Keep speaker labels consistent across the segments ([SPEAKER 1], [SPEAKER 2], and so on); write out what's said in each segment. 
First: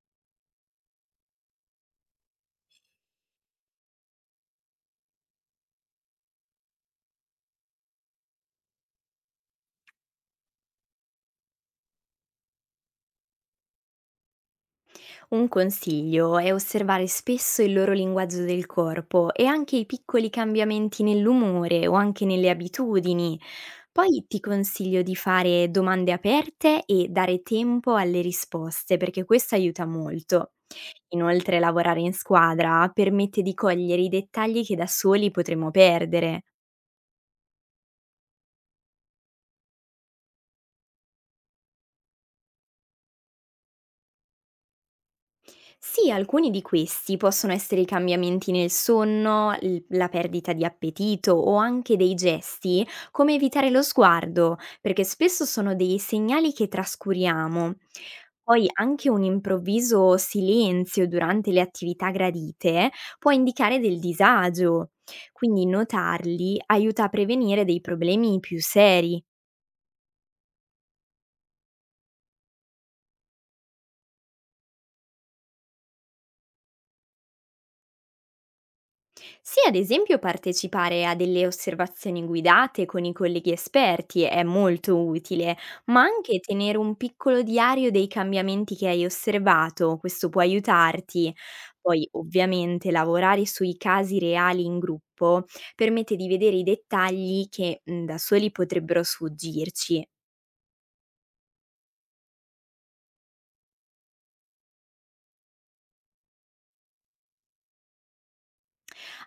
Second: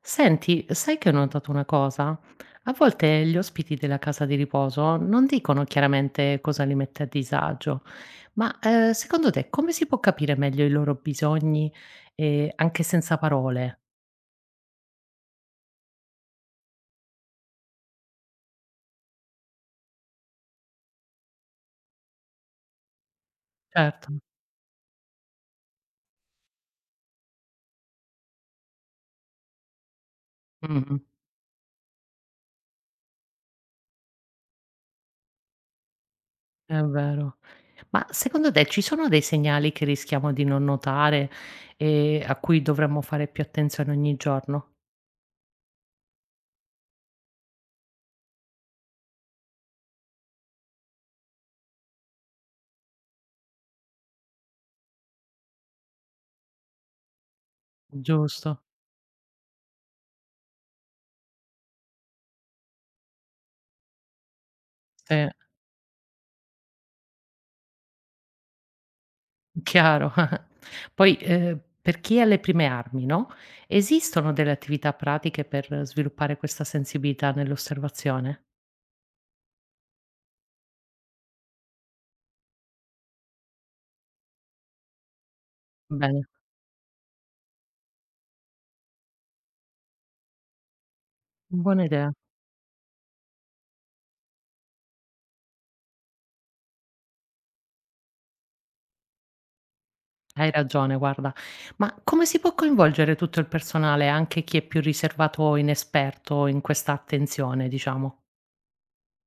[SPEAKER 1] Senti, sai che ho notato una cosa? A volte gli ospiti della casa di riposo non dicono chiaramente cosa li mette a disagio, ma secondo te come si può capire meglio i loro bisogni anche senza parole?
[SPEAKER 2] Un consiglio è osservare spesso il loro linguaggio del corpo e anche i piccoli cambiamenti nell'umore o anche nelle abitudini.
[SPEAKER 1] Certo.
[SPEAKER 2] Poi ti consiglio di fare domande aperte e dare tempo alle risposte perché questo aiuta molto.
[SPEAKER 1] Mhm.
[SPEAKER 2] Inoltre lavorare in squadra permette di cogliere i dettagli che da soli potremmo perdere.
[SPEAKER 1] È vero. Ma secondo te ci sono dei segnali che rischiamo di non notare e a cui dovremmo fare più attenzione ogni giorno?
[SPEAKER 2] Sì, alcuni di questi possono essere i cambiamenti nel sonno, la perdita di appetito o anche dei gesti, come evitare lo sguardo, perché spesso sono dei segnali che trascuriamo.
[SPEAKER 1] Giusto,
[SPEAKER 2] Poi anche un improvviso silenzio durante le attività gradite può indicare del disagio,
[SPEAKER 1] sì.
[SPEAKER 2] quindi notarli aiuta a prevenire dei problemi più seri.
[SPEAKER 1] Chiaro. Poi, per chi è alle prime armi, no, esistono delle attività pratiche per sviluppare questa sensibilità nell'osservazione?
[SPEAKER 2] Sì, ad esempio partecipare a delle osservazioni guidate con i colleghi esperti è molto utile, ma
[SPEAKER 1] Bene,
[SPEAKER 2] anche tenere un piccolo diario dei cambiamenti che hai osservato, questo può aiutarti.
[SPEAKER 1] buona
[SPEAKER 2] Poi
[SPEAKER 1] idea.
[SPEAKER 2] ovviamente lavorare sui casi reali in gruppo permette di vedere i dettagli che da soli potrebbero sfuggirci.
[SPEAKER 1] Hai ragione, guarda. Ma come si può coinvolgere tutto il personale, anche chi è più riservato o inesperto in questa attenzione, diciamo?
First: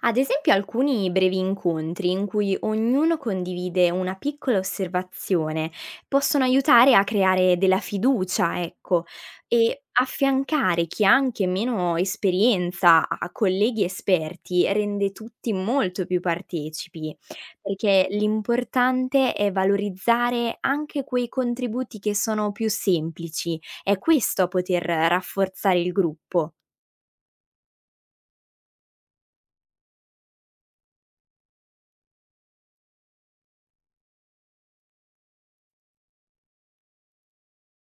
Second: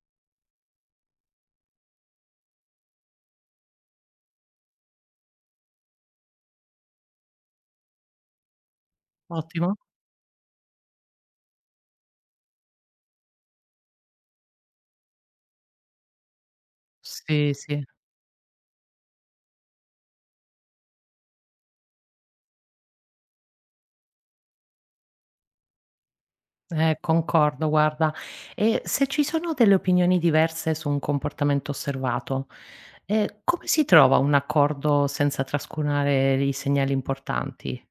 [SPEAKER 2] Ad esempio alcuni brevi incontri in cui ognuno condivide una piccola osservazione possono aiutare a creare della fiducia, ecco,
[SPEAKER 1] Ottimo.
[SPEAKER 2] e affiancare chi ha anche meno esperienza a colleghi esperti rende tutti molto più partecipi,
[SPEAKER 1] Sì, sì.
[SPEAKER 2] perché l'importante è valorizzare anche quei contributi che sono più semplici, è questo a poter rafforzare il gruppo.
[SPEAKER 1] Concordo, guarda. E se ci sono delle opinioni diverse su un comportamento osservato, come si trova un accordo senza trascurare i segnali importanti?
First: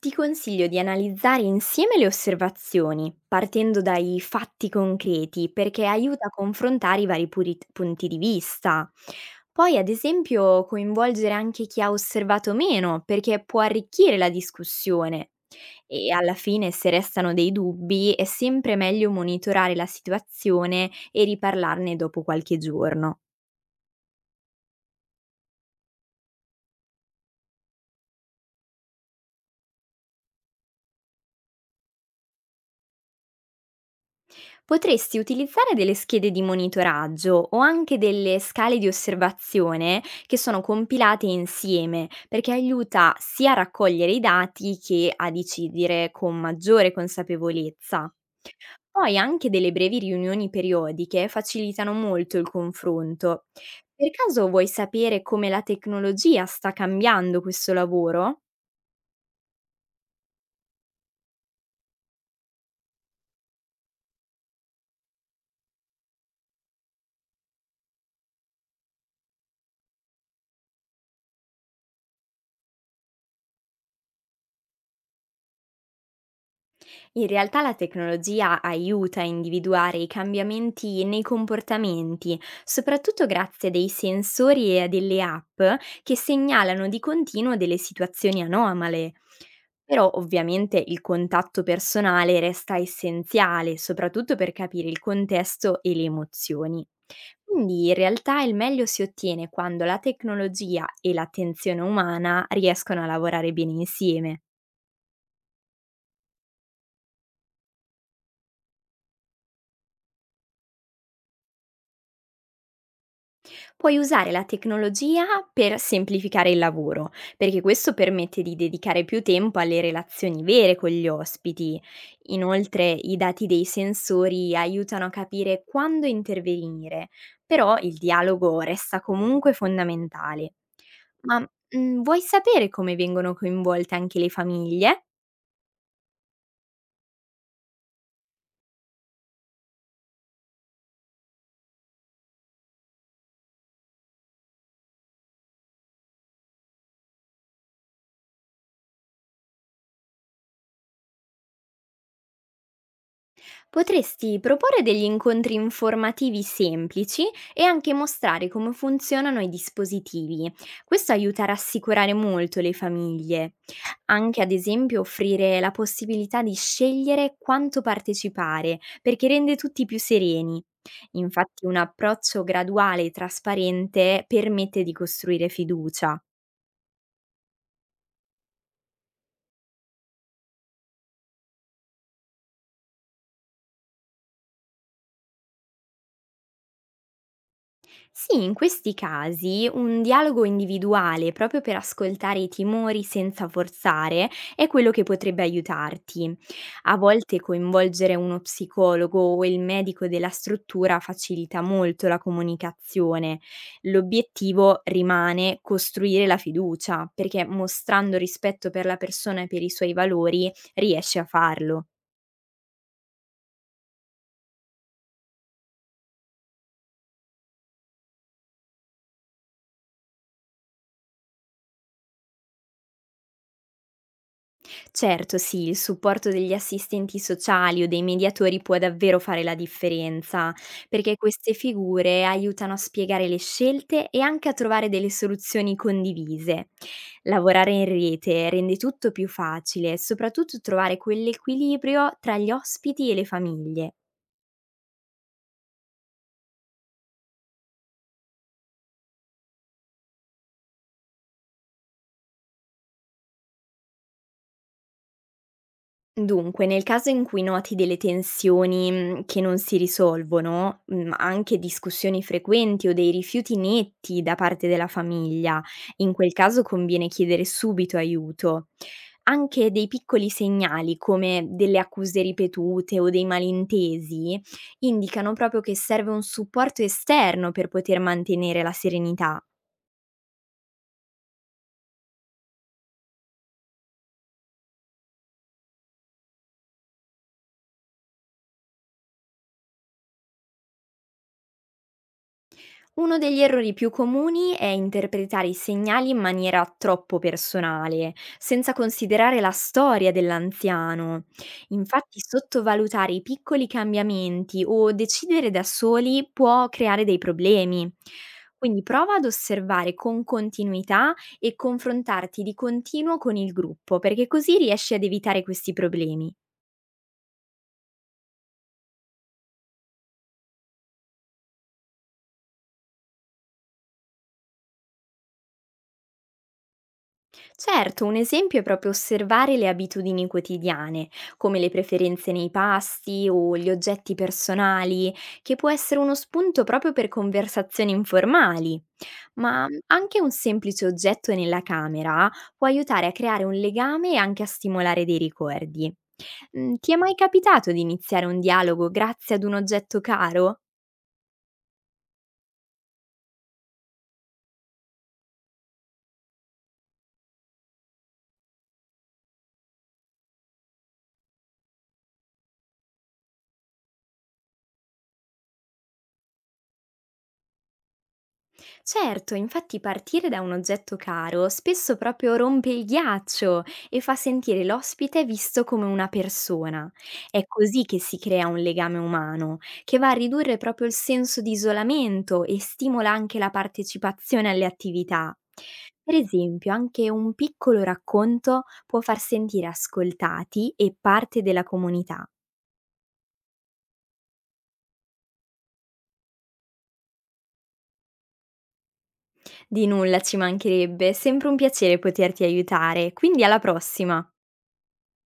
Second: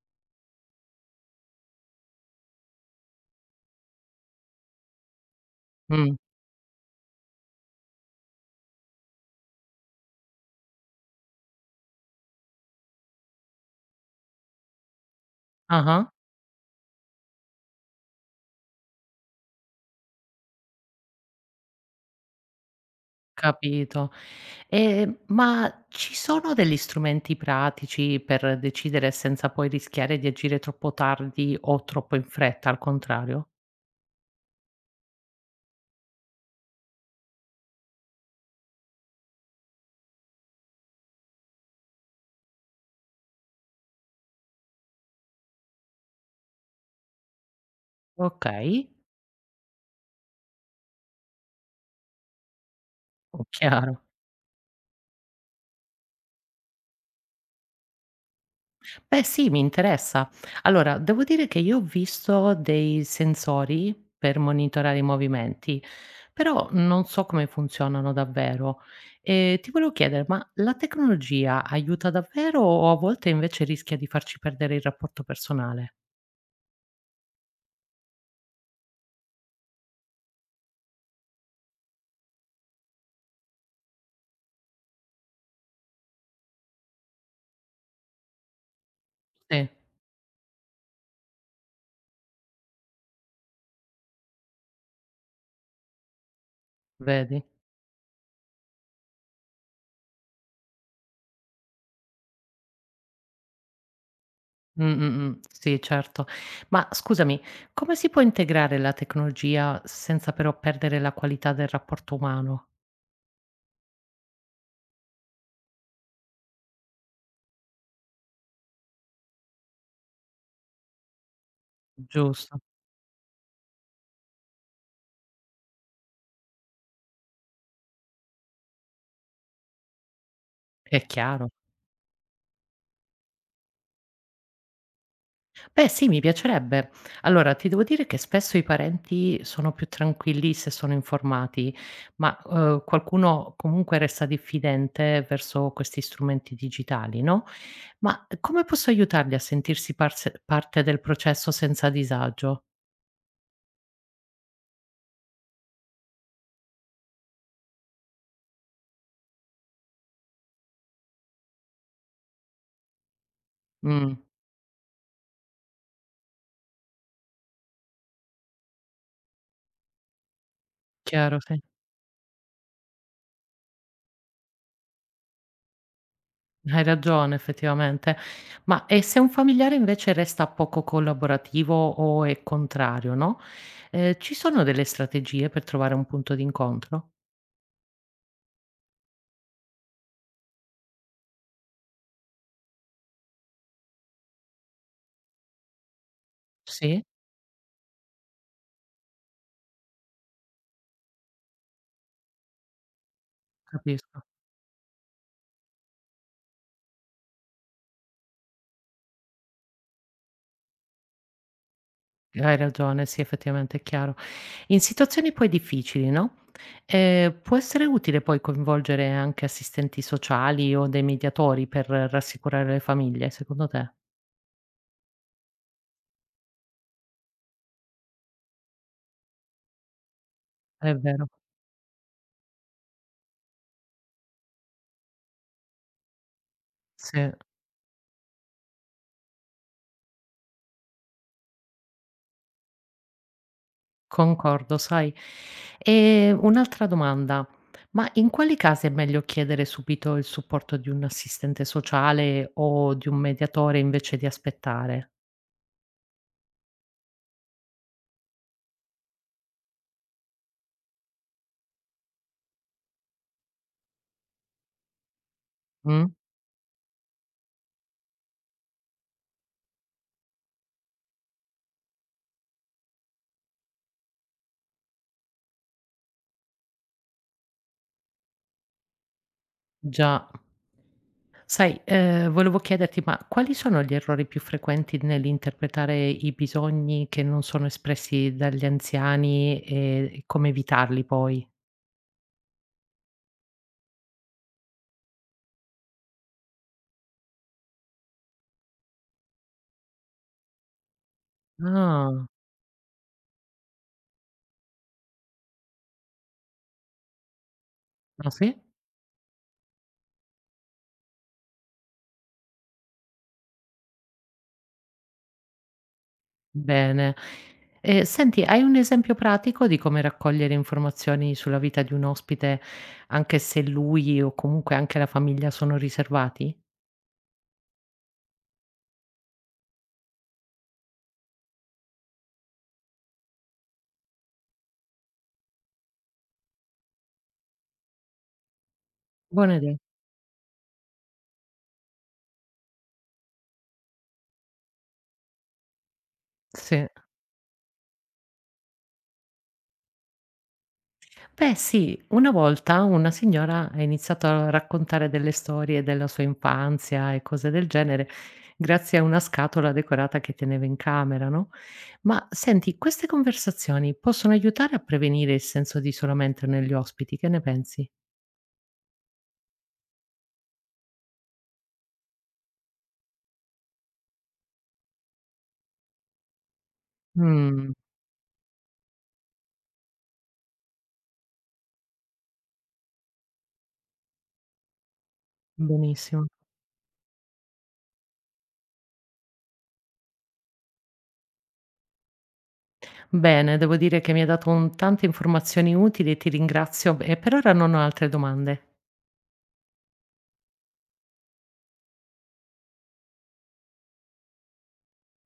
[SPEAKER 2] Ti consiglio di analizzare insieme le osservazioni, partendo dai fatti concreti, perché
[SPEAKER 1] Mh.
[SPEAKER 2] aiuta a confrontare i vari punti di vista. Poi, ad esempio, coinvolgere anche chi ha osservato meno, perché può arricchire la discussione. E
[SPEAKER 1] Ah-ah,
[SPEAKER 2] alla fine, se restano dei dubbi, è sempre meglio monitorare la situazione e riparlarne dopo qualche giorno.
[SPEAKER 1] capito. E ma ci sono degli strumenti pratici per decidere senza poi rischiare di agire troppo tardi o troppo in fretta, al contrario?
[SPEAKER 2] Potresti utilizzare delle schede di monitoraggio o anche delle scale di osservazione che sono compilate insieme, perché aiuta sia a raccogliere i dati che a decidere con maggiore consapevolezza.
[SPEAKER 1] Okay,
[SPEAKER 2] Poi anche delle brevi riunioni periodiche facilitano molto il confronto.
[SPEAKER 1] chiaro.
[SPEAKER 2] Per caso vuoi sapere come la tecnologia sta cambiando questo lavoro?
[SPEAKER 1] Beh sì, mi interessa. Allora, devo dire che io ho visto dei sensori per monitorare i movimenti, però non so come funzionano davvero. E ti volevo chiedere, ma la tecnologia aiuta davvero o a volte invece rischia di farci perdere il rapporto personale?
[SPEAKER 2] In realtà la tecnologia aiuta a individuare i cambiamenti nei comportamenti, soprattutto grazie a dei sensori e a delle app che segnalano di continuo delle situazioni anomale.
[SPEAKER 1] Sì,
[SPEAKER 2] Però ovviamente il contatto personale resta essenziale, soprattutto per capire il contesto e le emozioni.
[SPEAKER 1] vedi?
[SPEAKER 2] Quindi in realtà il meglio si ottiene quando la tecnologia e l'attenzione umana riescono a lavorare bene insieme.
[SPEAKER 1] Mm, mm, mm. Sì, certo. Ma scusami, come si può integrare la tecnologia senza però perdere la qualità del rapporto umano?
[SPEAKER 2] Puoi usare la tecnologia per semplificare il lavoro, perché questo permette di dedicare più tempo alle relazioni vere con gli ospiti.
[SPEAKER 1] Giusto,
[SPEAKER 2] Inoltre i dati dei sensori aiutano a capire quando intervenire, però il dialogo resta comunque fondamentale.
[SPEAKER 1] è
[SPEAKER 2] Ma
[SPEAKER 1] chiaro.
[SPEAKER 2] vuoi sapere come vengono coinvolte anche le famiglie?
[SPEAKER 1] Beh sì, mi piacerebbe. Allora, ti devo dire che spesso i parenti sono più tranquilli se sono informati, ma, qualcuno comunque resta diffidente verso questi strumenti digitali, no, ma come posso aiutarli a sentirsi parse parte del processo senza disagio?
[SPEAKER 2] Potresti proporre degli incontri informativi semplici e anche mostrare come funzionano i dispositivi. Questo aiuta a rassicurare molto le famiglie.
[SPEAKER 1] Mh,
[SPEAKER 2] Anche ad esempio offrire la possibilità di scegliere quanto partecipare, perché rende tutti più sereni.
[SPEAKER 1] chiaro, sì.
[SPEAKER 2] Infatti un approccio graduale e trasparente permette di costruire fiducia.
[SPEAKER 1] Hai ragione effettivamente. Ma e se un familiare invece resta poco collaborativo o è contrario, no, ci sono delle strategie per trovare un punto d'incontro?
[SPEAKER 2] Sì, in questi casi un dialogo individuale proprio per ascoltare i timori senza forzare è quello che potrebbe aiutarti. A
[SPEAKER 1] Sì.
[SPEAKER 2] volte coinvolgere uno psicologo o il medico della struttura facilita molto la comunicazione.
[SPEAKER 1] Capisco.
[SPEAKER 2] L'obiettivo rimane costruire la fiducia, perché mostrando rispetto per la persona e per i suoi valori riesci a farlo.
[SPEAKER 1] Hai ragione, sì, effettivamente è chiaro. In situazioni poi difficili, no, può essere utile poi coinvolgere anche assistenti sociali o dei mediatori per rassicurare le famiglie, secondo te?
[SPEAKER 2] Certo sì, il supporto degli assistenti sociali o dei mediatori può davvero fare la differenza,
[SPEAKER 1] È
[SPEAKER 2] perché
[SPEAKER 1] vero,
[SPEAKER 2] queste figure aiutano a spiegare le scelte e anche a trovare delle soluzioni condivise.
[SPEAKER 1] sì,
[SPEAKER 2] Lavorare in rete rende tutto più facile, soprattutto trovare quell'equilibrio tra gli ospiti e le famiglie.
[SPEAKER 1] concordo, sai. Un'altra domanda: ma in quali casi è meglio chiedere subito il supporto di un assistente sociale o di un mediatore invece di aspettare?
[SPEAKER 2] Dunque, nel caso in cui noti delle tensioni, che non si risolvono, anche discussioni frequenti o dei rifiuti netti da parte della famiglia,
[SPEAKER 1] Mh,
[SPEAKER 2] in quel caso conviene chiedere subito aiuto. Anche dei piccoli segnali, come delle accuse ripetute o dei malintesi, indicano proprio che serve un supporto esterno per poter mantenere la serenità.
[SPEAKER 1] già. Sai, volevo chiederti, ma quali sono gli errori più frequenti nell'interpretare i bisogni che non sono espressi dagli anziani e come evitarli poi?
[SPEAKER 2] Uno degli errori più comuni è interpretare i segnali in maniera troppo personale, senza considerare la storia dell'anziano. Infatti
[SPEAKER 1] Ah,
[SPEAKER 2] sottovalutare i piccoli cambiamenti o decidere da soli può creare dei problemi.
[SPEAKER 1] ah sì?
[SPEAKER 2] Quindi prova ad osservare con continuità e confrontarti di continuo con il gruppo, perché così riesci ad evitare questi problemi.
[SPEAKER 1] Bene. E senti, hai un esempio pratico di come raccogliere informazioni sulla vita di un ospite, anche se lui o comunque anche la famiglia sono riservati?
[SPEAKER 2] Certo, un esempio è proprio osservare le abitudini quotidiane, come le preferenze nei pasti o gli oggetti personali, che può essere uno spunto proprio per conversazioni informali.
[SPEAKER 1] Buona
[SPEAKER 2] Ma
[SPEAKER 1] idea.
[SPEAKER 2] anche un semplice oggetto nella camera può aiutare a creare un legame e anche a stimolare dei ricordi.
[SPEAKER 1] Sì.
[SPEAKER 2] Ti è mai capitato di iniziare un dialogo grazie ad un oggetto caro?
[SPEAKER 1] Beh sì, una volta una signora ha iniziato a raccontare delle storie della sua infanzia e cose del genere, grazie a una scatola decorata che teneva in camera, no? Ma senti, queste conversazioni possono aiutare a prevenire il senso di isolamento negli ospiti, che ne pensi?
[SPEAKER 2] Certo, infatti partire da un oggetto caro spesso proprio rompe il ghiaccio e fa sentire l'ospite visto come una persona. È
[SPEAKER 1] Mh,
[SPEAKER 2] così che si crea un legame umano, che va a ridurre proprio il senso di isolamento e stimola anche la partecipazione alle attività. Per
[SPEAKER 1] benissimo.
[SPEAKER 2] esempio, anche un piccolo racconto può far sentire ascoltati e parte della comunità.
[SPEAKER 1] Bene, devo dire che mi hai dato un tante informazioni utili e ti ringrazio e per ora non ho altre domande.
[SPEAKER 2] Di nulla, ci mancherebbe, è sempre un piacere poterti aiutare, quindi alla prossima!